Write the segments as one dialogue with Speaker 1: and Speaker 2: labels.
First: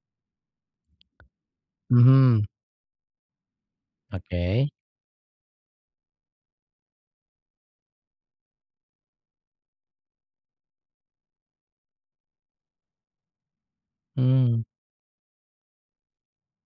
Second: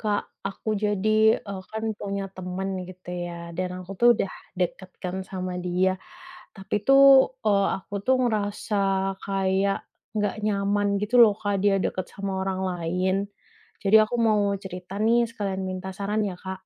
Speaker 1: Kak, aku kan punya
Speaker 2: Mhm,
Speaker 1: temen gitu ya, dan aku tuh udah
Speaker 2: oke,
Speaker 1: deket kan sama dia. Tapi tuh, aku tuh ngerasa kayak nggak nyaman gitu loh, Kak, dia deket sama orang lain. Jadi aku mau
Speaker 2: hmm
Speaker 1: cerita nih sekalian minta saran ya, Kak.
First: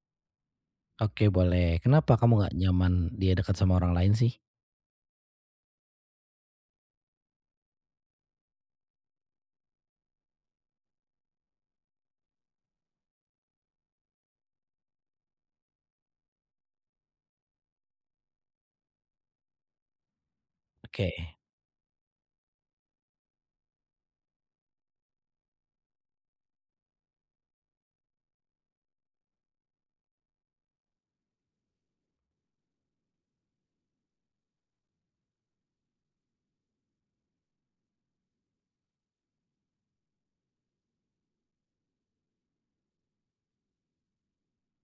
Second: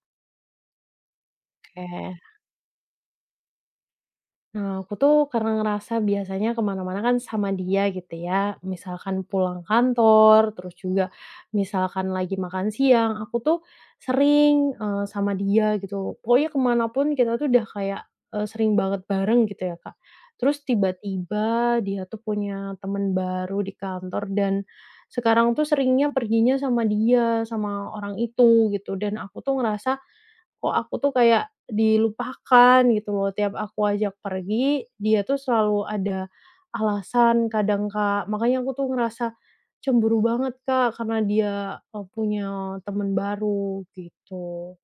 Speaker 2: oke boleh. Kenapa
Speaker 1: Oke.
Speaker 2: kamu nggak nyaman dia dekat sama orang lain sih?
Speaker 1: Nah, aku tuh karena ngerasa biasanya kemana-mana kan sama dia gitu ya, misalkan pulang kantor, terus juga misalkan lagi makan siang, aku tuh sama dia gitu. Pokoknya kemana pun kita tuh udah kayak, sering banget bareng gitu ya, Kak. Terus
Speaker 2: Oke,
Speaker 1: tiba-tiba dia tuh punya temen baru di kantor dan sekarang tuh seringnya perginya sama dia, sama orang itu gitu, dan aku tuh ngerasa kok aku tuh kayak dilupakan gitu loh. Tiap aku ajak pergi, dia tuh selalu ada alasan kadang, Kak. Makanya aku tuh ngerasa cemburu banget, Kak, karena dia punya temen baru gitu.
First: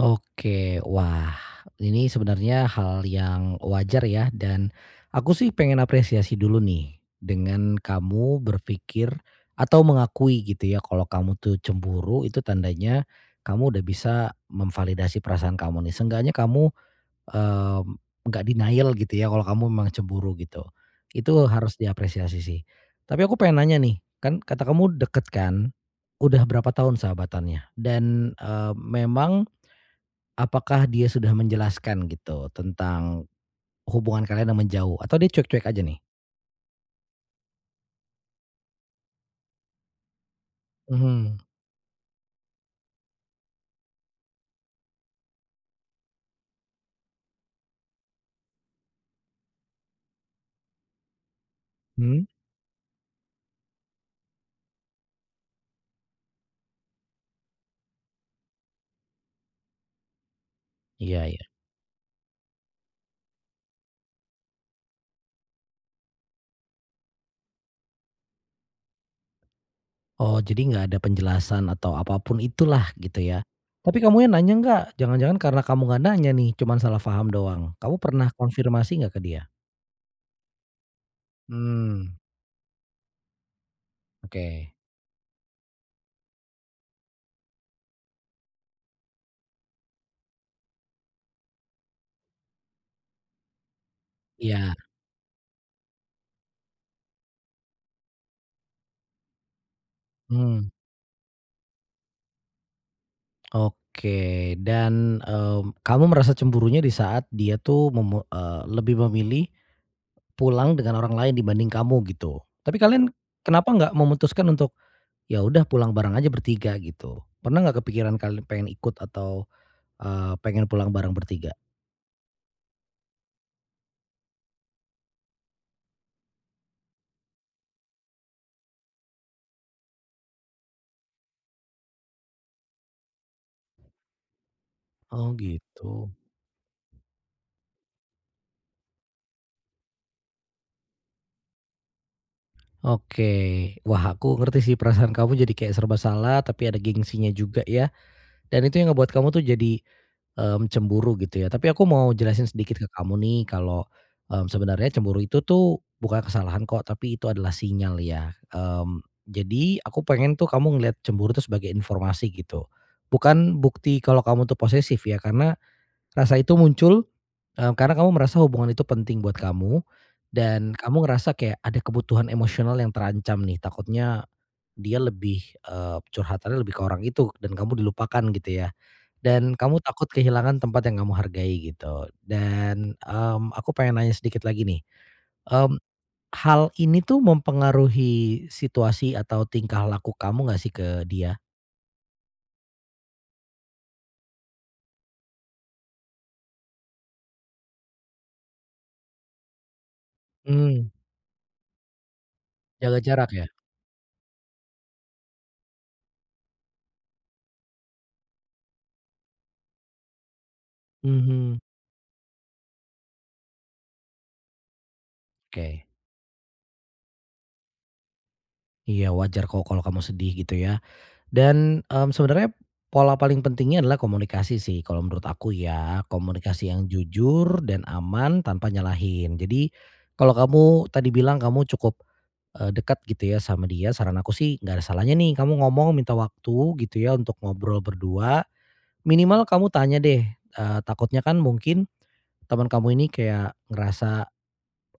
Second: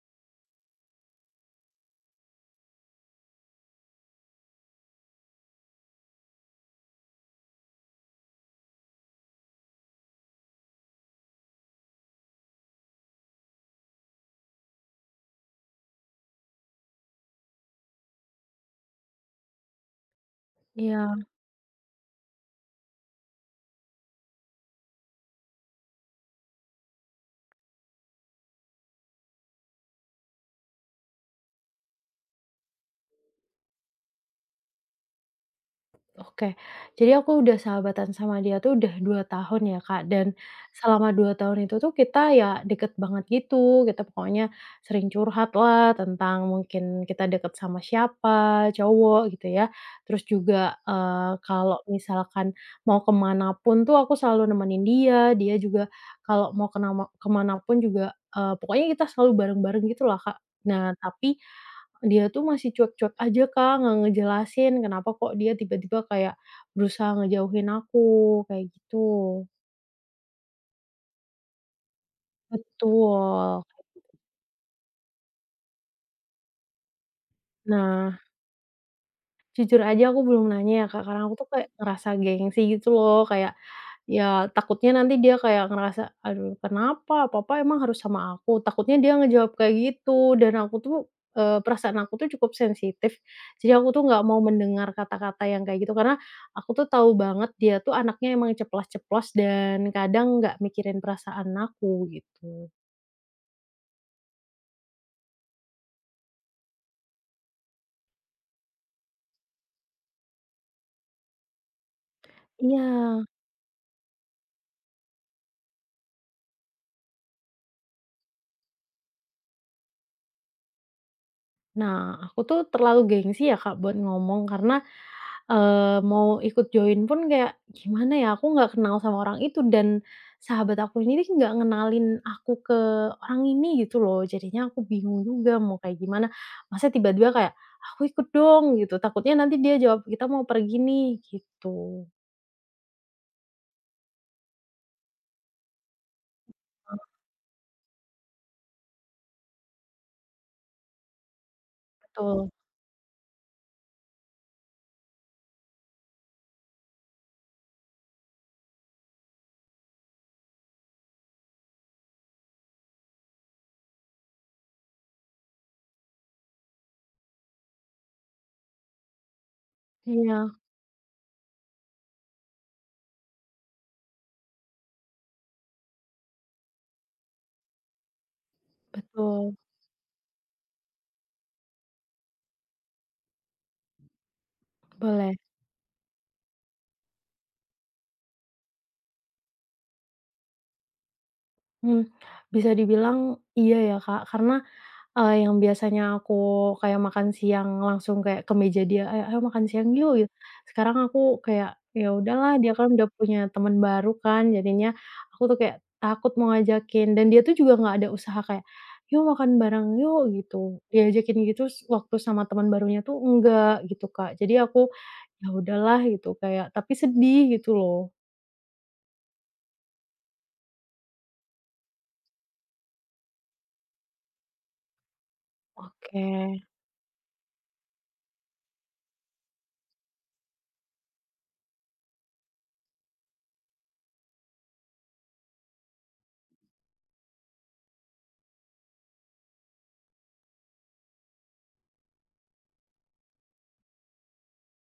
Speaker 2: oke. Wah, ini sebenarnya hal yang wajar ya, dan aku sih pengen apresiasi dulu nih dengan kamu berpikir atau mengakui gitu ya kalau kamu tuh cemburu. Itu tandanya kamu udah bisa memvalidasi perasaan kamu nih. Seenggaknya kamu Mmm, nggak denial gitu ya kalau kamu memang cemburu gitu.
Speaker 1: Iya.
Speaker 2: Itu harus diapresiasi sih. Tapi aku pengen nanya nih, kan kata kamu deket kan? Udah berapa tahun sahabatannya? Dan, memang apakah dia sudah menjelaskan gitu tentang hubungan kalian yang menjauh, atau dia cuek-cuek aja nih?
Speaker 1: Oke. Jadi aku udah sahabatan sama dia tuh udah 2 tahun ya, Kak, dan selama
Speaker 2: Mhm.
Speaker 1: 2 tahun itu tuh kita ya deket banget gitu, kita pokoknya sering curhat lah tentang mungkin kita deket sama siapa, cowok gitu ya. Terus juga, kalau
Speaker 2: Hmm.
Speaker 1: misalkan mau kemana pun tuh aku selalu nemenin dia, dia juga kalau mau ke nama ke pun juga, pokoknya kita selalu bareng-bareng gitulah, Kak. Nah
Speaker 2: Iya,
Speaker 1: tapi
Speaker 2: iya.
Speaker 1: dia tuh masih cuek-cuek aja, Kak, nggak ngejelasin kenapa kok dia tiba-tiba kayak berusaha ngejauhin aku, kayak gitu.
Speaker 2: Oh, jadi nggak ada penjelasan atau apapun itulah gitu ya.
Speaker 1: Betul.
Speaker 2: Tapi kamu yang nanya nggak? Jangan-jangan karena kamu nggak nanya nih cuman salah paham doang. Kamu
Speaker 1: Nah,
Speaker 2: pernah konfirmasi nggak ke dia?
Speaker 1: jujur aja aku belum nanya ya, Kak, karena aku tuh kayak
Speaker 2: Mmm.
Speaker 1: ngerasa gengsi gitu loh, kayak, ya
Speaker 2: Oke.
Speaker 1: takutnya nanti dia kayak ngerasa, "Aduh kenapa? Papa emang harus sama aku?" Takutnya dia ngejawab kayak gitu dan aku tuh, perasaan aku tuh cukup sensitif, jadi aku tuh nggak mau
Speaker 2: Iya.
Speaker 1: mendengar kata-kata yang kayak gitu, karena aku tuh tahu banget dia tuh anaknya emang ceplas-ceplos dan kadang nggak
Speaker 2: Mmm.
Speaker 1: mikirin perasaan aku gitu.
Speaker 2: Oke. Dan, kamu merasa cemburunya di saat dia tuh lebih memilih pulang dengan orang lain dibanding kamu gitu. Tapi kalian
Speaker 1: Iya.
Speaker 2: kenapa nggak memutuskan untuk, ya udah, pulang bareng aja bertiga gitu? Pernah nggak kepikiran kalian pengen ikut, atau, pengen pulang bareng bertiga?
Speaker 1: Nah, aku tuh terlalu gengsi ya, Kak, buat ngomong karena mau ikut join pun kayak, gimana ya, aku nggak kenal sama orang itu dan sahabat aku ini nggak ngenalin aku ke orang ini gitu loh, jadinya aku bingung
Speaker 2: Oh
Speaker 1: juga mau
Speaker 2: gitu.
Speaker 1: kayak gimana. Masa tiba-tiba kayak, "Aku ikut dong," gitu, takutnya nanti dia jawab, "Kita mau pergi nih," gitu.
Speaker 2: Oke. Wah, aku ngerti sih perasaan kamu, jadi kayak serba salah, tapi ada gengsinya juga ya. Dan itu yang ngebuat kamu tuh jadi cemburu gitu ya. Tapi aku mau jelasin
Speaker 1: Betul.
Speaker 2: sedikit ke kamu nih kalau, sebenarnya cemburu itu tuh bukan kesalahan kok, tapi itu adalah sinyal ya. Jadi aku pengen tuh kamu ngelihat cemburu itu sebagai informasi gitu. Bukan bukti kalau kamu tuh posesif ya, karena rasa itu muncul, karena kamu merasa hubungan itu penting buat kamu,
Speaker 1: Iya,
Speaker 2: dan kamu ngerasa kayak ada kebutuhan emosional yang terancam nih. Takutnya dia lebih, curhatannya lebih ke orang itu dan kamu dilupakan gitu ya. Dan
Speaker 1: betul.
Speaker 2: kamu takut kehilangan tempat yang kamu hargai gitu. Dan, aku pengen nanya sedikit lagi nih,
Speaker 1: Boleh.
Speaker 2: mmm, hal ini tuh mempengaruhi situasi atau tingkah laku kamu nggak sih ke dia?
Speaker 1: Mmm, bisa dibilang iya ya, Kak, karena, yang biasanya aku kayak makan siang langsung kayak ke meja dia, "Ayo ayo makan siang yuk," gitu.
Speaker 2: Mmm,
Speaker 1: Sekarang aku kayak, ya udahlah dia kan
Speaker 2: Jaga
Speaker 1: udah
Speaker 2: jarak
Speaker 1: punya
Speaker 2: ya?
Speaker 1: teman baru kan, jadinya aku tuh kayak takut mau ngajakin dan dia tuh juga nggak ada usaha kayak, "Yuk makan bareng yuk," gitu. Diajakin
Speaker 2: Mhm,
Speaker 1: gitu s waktu sama teman barunya tuh enggak gitu, Kak. Jadi aku, ya
Speaker 2: oke.
Speaker 1: udahlah gitu kayak tapi sedih gitu loh.
Speaker 2: Iya, wajar kok kalau kamu sedih gitu ya. Dan, sebenarnya pola paling pentingnya adalah komunikasi sih kalau menurut aku ya.
Speaker 1: Oke,
Speaker 2: Komunikasi yang jujur dan aman tanpa nyalahin. Jadi kalau kamu tadi bilang kamu cukup dekat gitu ya sama dia, saran aku sih nggak ada salahnya nih kamu ngomong minta waktu gitu ya untuk ngobrol berdua. Minimal kamu tanya deh, takutnya kan mungkin teman kamu ini kayak ngerasa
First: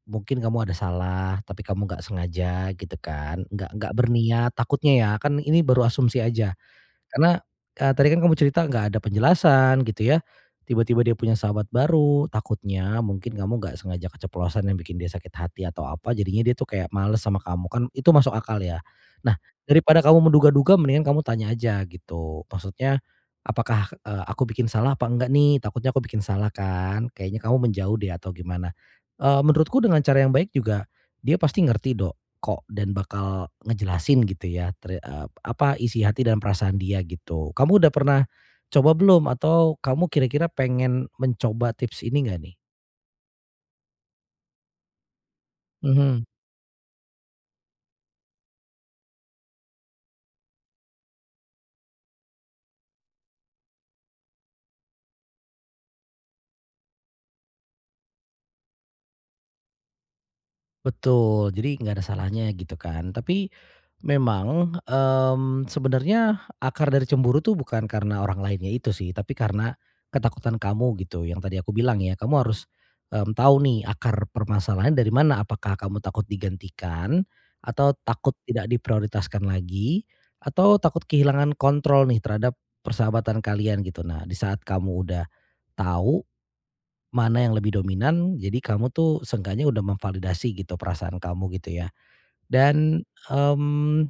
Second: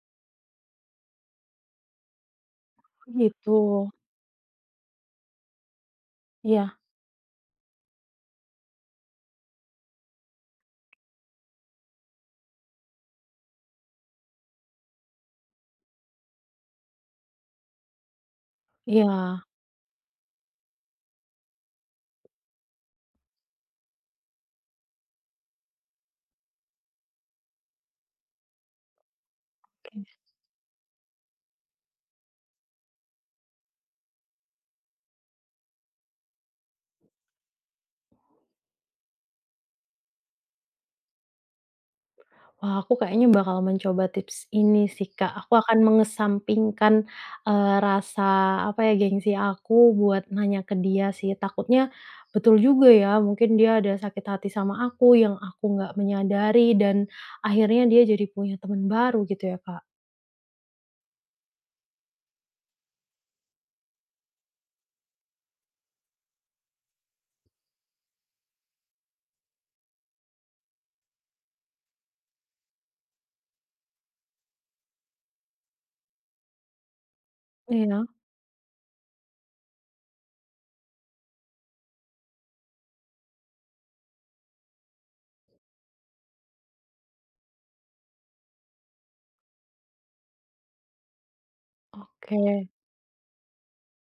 Speaker 2: mungkin kamu ada salah, tapi kamu nggak sengaja gitu
Speaker 1: oh
Speaker 2: kan,
Speaker 1: gitu.
Speaker 2: nggak berniat, takutnya ya, kan ini baru asumsi aja.
Speaker 1: Iya
Speaker 2: Karena, tadi kan kamu cerita nggak ada penjelasan gitu ya, tiba-tiba dia punya sahabat baru, takutnya mungkin kamu nggak sengaja keceplosan yang bikin dia sakit hati atau apa, jadinya dia tuh kayak males sama kamu, kan itu masuk akal ya. Nah,
Speaker 1: iya.
Speaker 2: daripada kamu menduga-duga, mendingan kamu tanya aja gitu, maksudnya, "Apakah, aku bikin salah apa enggak nih? Takutnya aku bikin salah kan, kayaknya kamu menjauh deh," atau gimana. Menurutku dengan cara yang baik juga, dia pasti ngerti kok dan bakal ngejelasin gitu ya apa isi hati dan perasaan dia gitu. Kamu udah pernah coba belum? Atau kamu kira-kira pengen mencoba tips ini nggak nih?
Speaker 1: Wah, aku kayaknya bakal mencoba tips ini sih, Kak. Aku akan
Speaker 2: Mhm.
Speaker 1: mengesampingkan, rasa apa ya, gengsi aku buat nanya ke dia sih. Takutnya betul juga ya, mungkin dia ada sakit hati sama aku yang aku nggak menyadari dan akhirnya dia jadi punya teman baru gitu ya, Kak?
Speaker 2: Betul, jadi nggak ada salahnya gitu kan. Tapi memang, sebenarnya akar dari cemburu tuh bukan karena orang lainnya itu sih, tapi karena ketakutan kamu gitu, yang tadi aku bilang ya. Kamu harus, tahu nih akar permasalahan dari mana, apakah kamu takut digantikan, atau
Speaker 1: Iya?
Speaker 2: takut tidak diprioritaskan lagi, atau takut kehilangan kontrol nih terhadap persahabatan kalian gitu. Nah, di saat kamu udah tahu mana yang lebih dominan, jadi kamu tuh seenggaknya udah memvalidasi gitu perasaan kamu gitu ya.
Speaker 1: Oke,
Speaker 2: Dan, mmm,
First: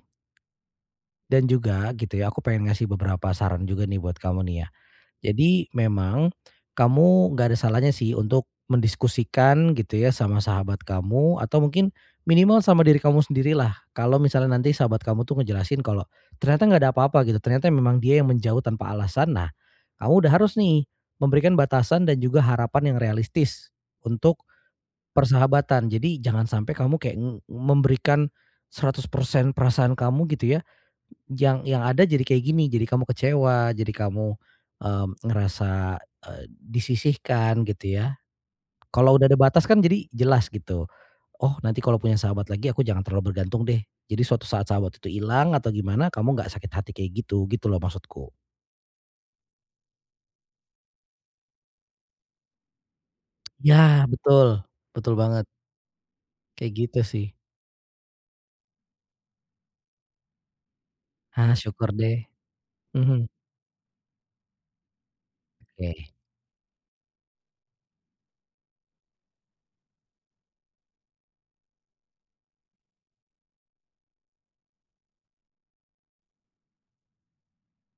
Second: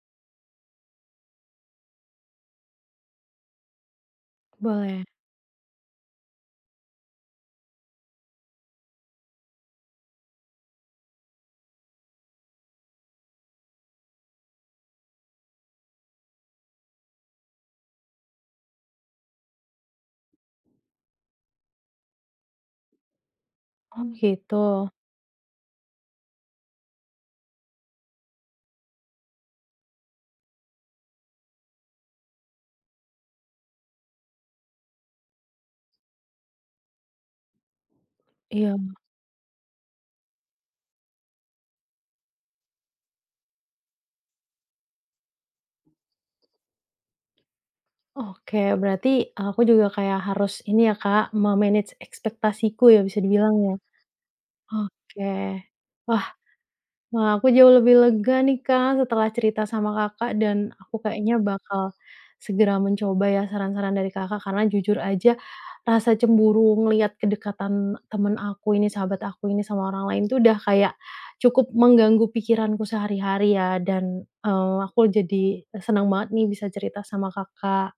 Speaker 2: dan juga gitu ya, aku pengen ngasih beberapa saran juga nih buat kamu nih ya.
Speaker 1: boleh.
Speaker 2: Jadi memang kamu nggak ada salahnya sih untuk mendiskusikan gitu ya sama sahabat kamu, atau mungkin minimal sama diri kamu sendirilah. Kalau misalnya nanti sahabat kamu tuh ngejelasin kalau ternyata nggak ada apa-apa gitu, ternyata memang dia yang menjauh tanpa alasan. Nah, kamu udah harus nih memberikan batasan dan juga harapan yang realistis
Speaker 1: Oh,
Speaker 2: untuk
Speaker 1: gitu?
Speaker 2: persahabatan. Jadi jangan sampai kamu kayak memberikan 100% perasaan kamu gitu ya, yang ada jadi kayak gini, jadi kamu kecewa, jadi kamu, ngerasa, disisihkan gitu ya.
Speaker 1: Iya.
Speaker 2: Kalau udah ada batas kan jadi jelas gitu, "Oh, nanti kalau punya sahabat lagi aku jangan terlalu bergantung deh, jadi suatu saat sahabat itu hilang atau gimana kamu nggak sakit hati kayak gitu," gitu loh maksudku.
Speaker 1: Oke, berarti aku juga kayak harus ini ya, Kak, me-manage ekspektasiku ya bisa dibilang ya?
Speaker 2: Ya betul, betul
Speaker 1: Oke.
Speaker 2: banget,
Speaker 1: Wah
Speaker 2: kayak gitu sih.
Speaker 1: Wah, aku jauh lebih lega nih, Kak, setelah cerita sama Kakak dan aku kayaknya
Speaker 2: Ah, syukur
Speaker 1: bakal
Speaker 2: deh.
Speaker 1: segera
Speaker 2: Mhm,
Speaker 1: mencoba ya saran-saran dari Kakak, karena jujur aja
Speaker 2: oke.
Speaker 1: rasa cemburu ngelihat kedekatan temen aku ini, sahabat aku ini sama orang lain tuh udah kayak cukup mengganggu pikiranku sehari-hari ya dan aku jadi senang banget nih bisa cerita sama Kakak.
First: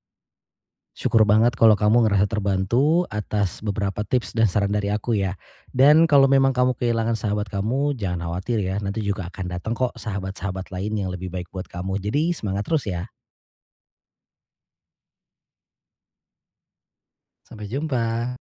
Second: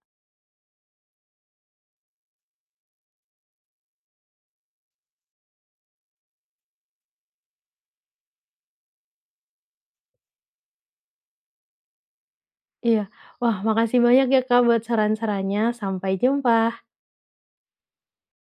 Speaker 2: Syukur banget kalau kamu ngerasa terbantu atas beberapa tips dan saran dari aku ya. Dan kalau memang kamu kehilangan sahabat kamu, jangan khawatir ya. Nanti juga akan datang kok sahabat-sahabat lain yang lebih baik buat kamu. Jadi semangat terus
Speaker 1: Iya.
Speaker 2: ya.
Speaker 1: Wah, makasih banyak ya, Kak, buat saran-sarannya. Sampai jumpa.
Speaker 2: Sampai jumpa.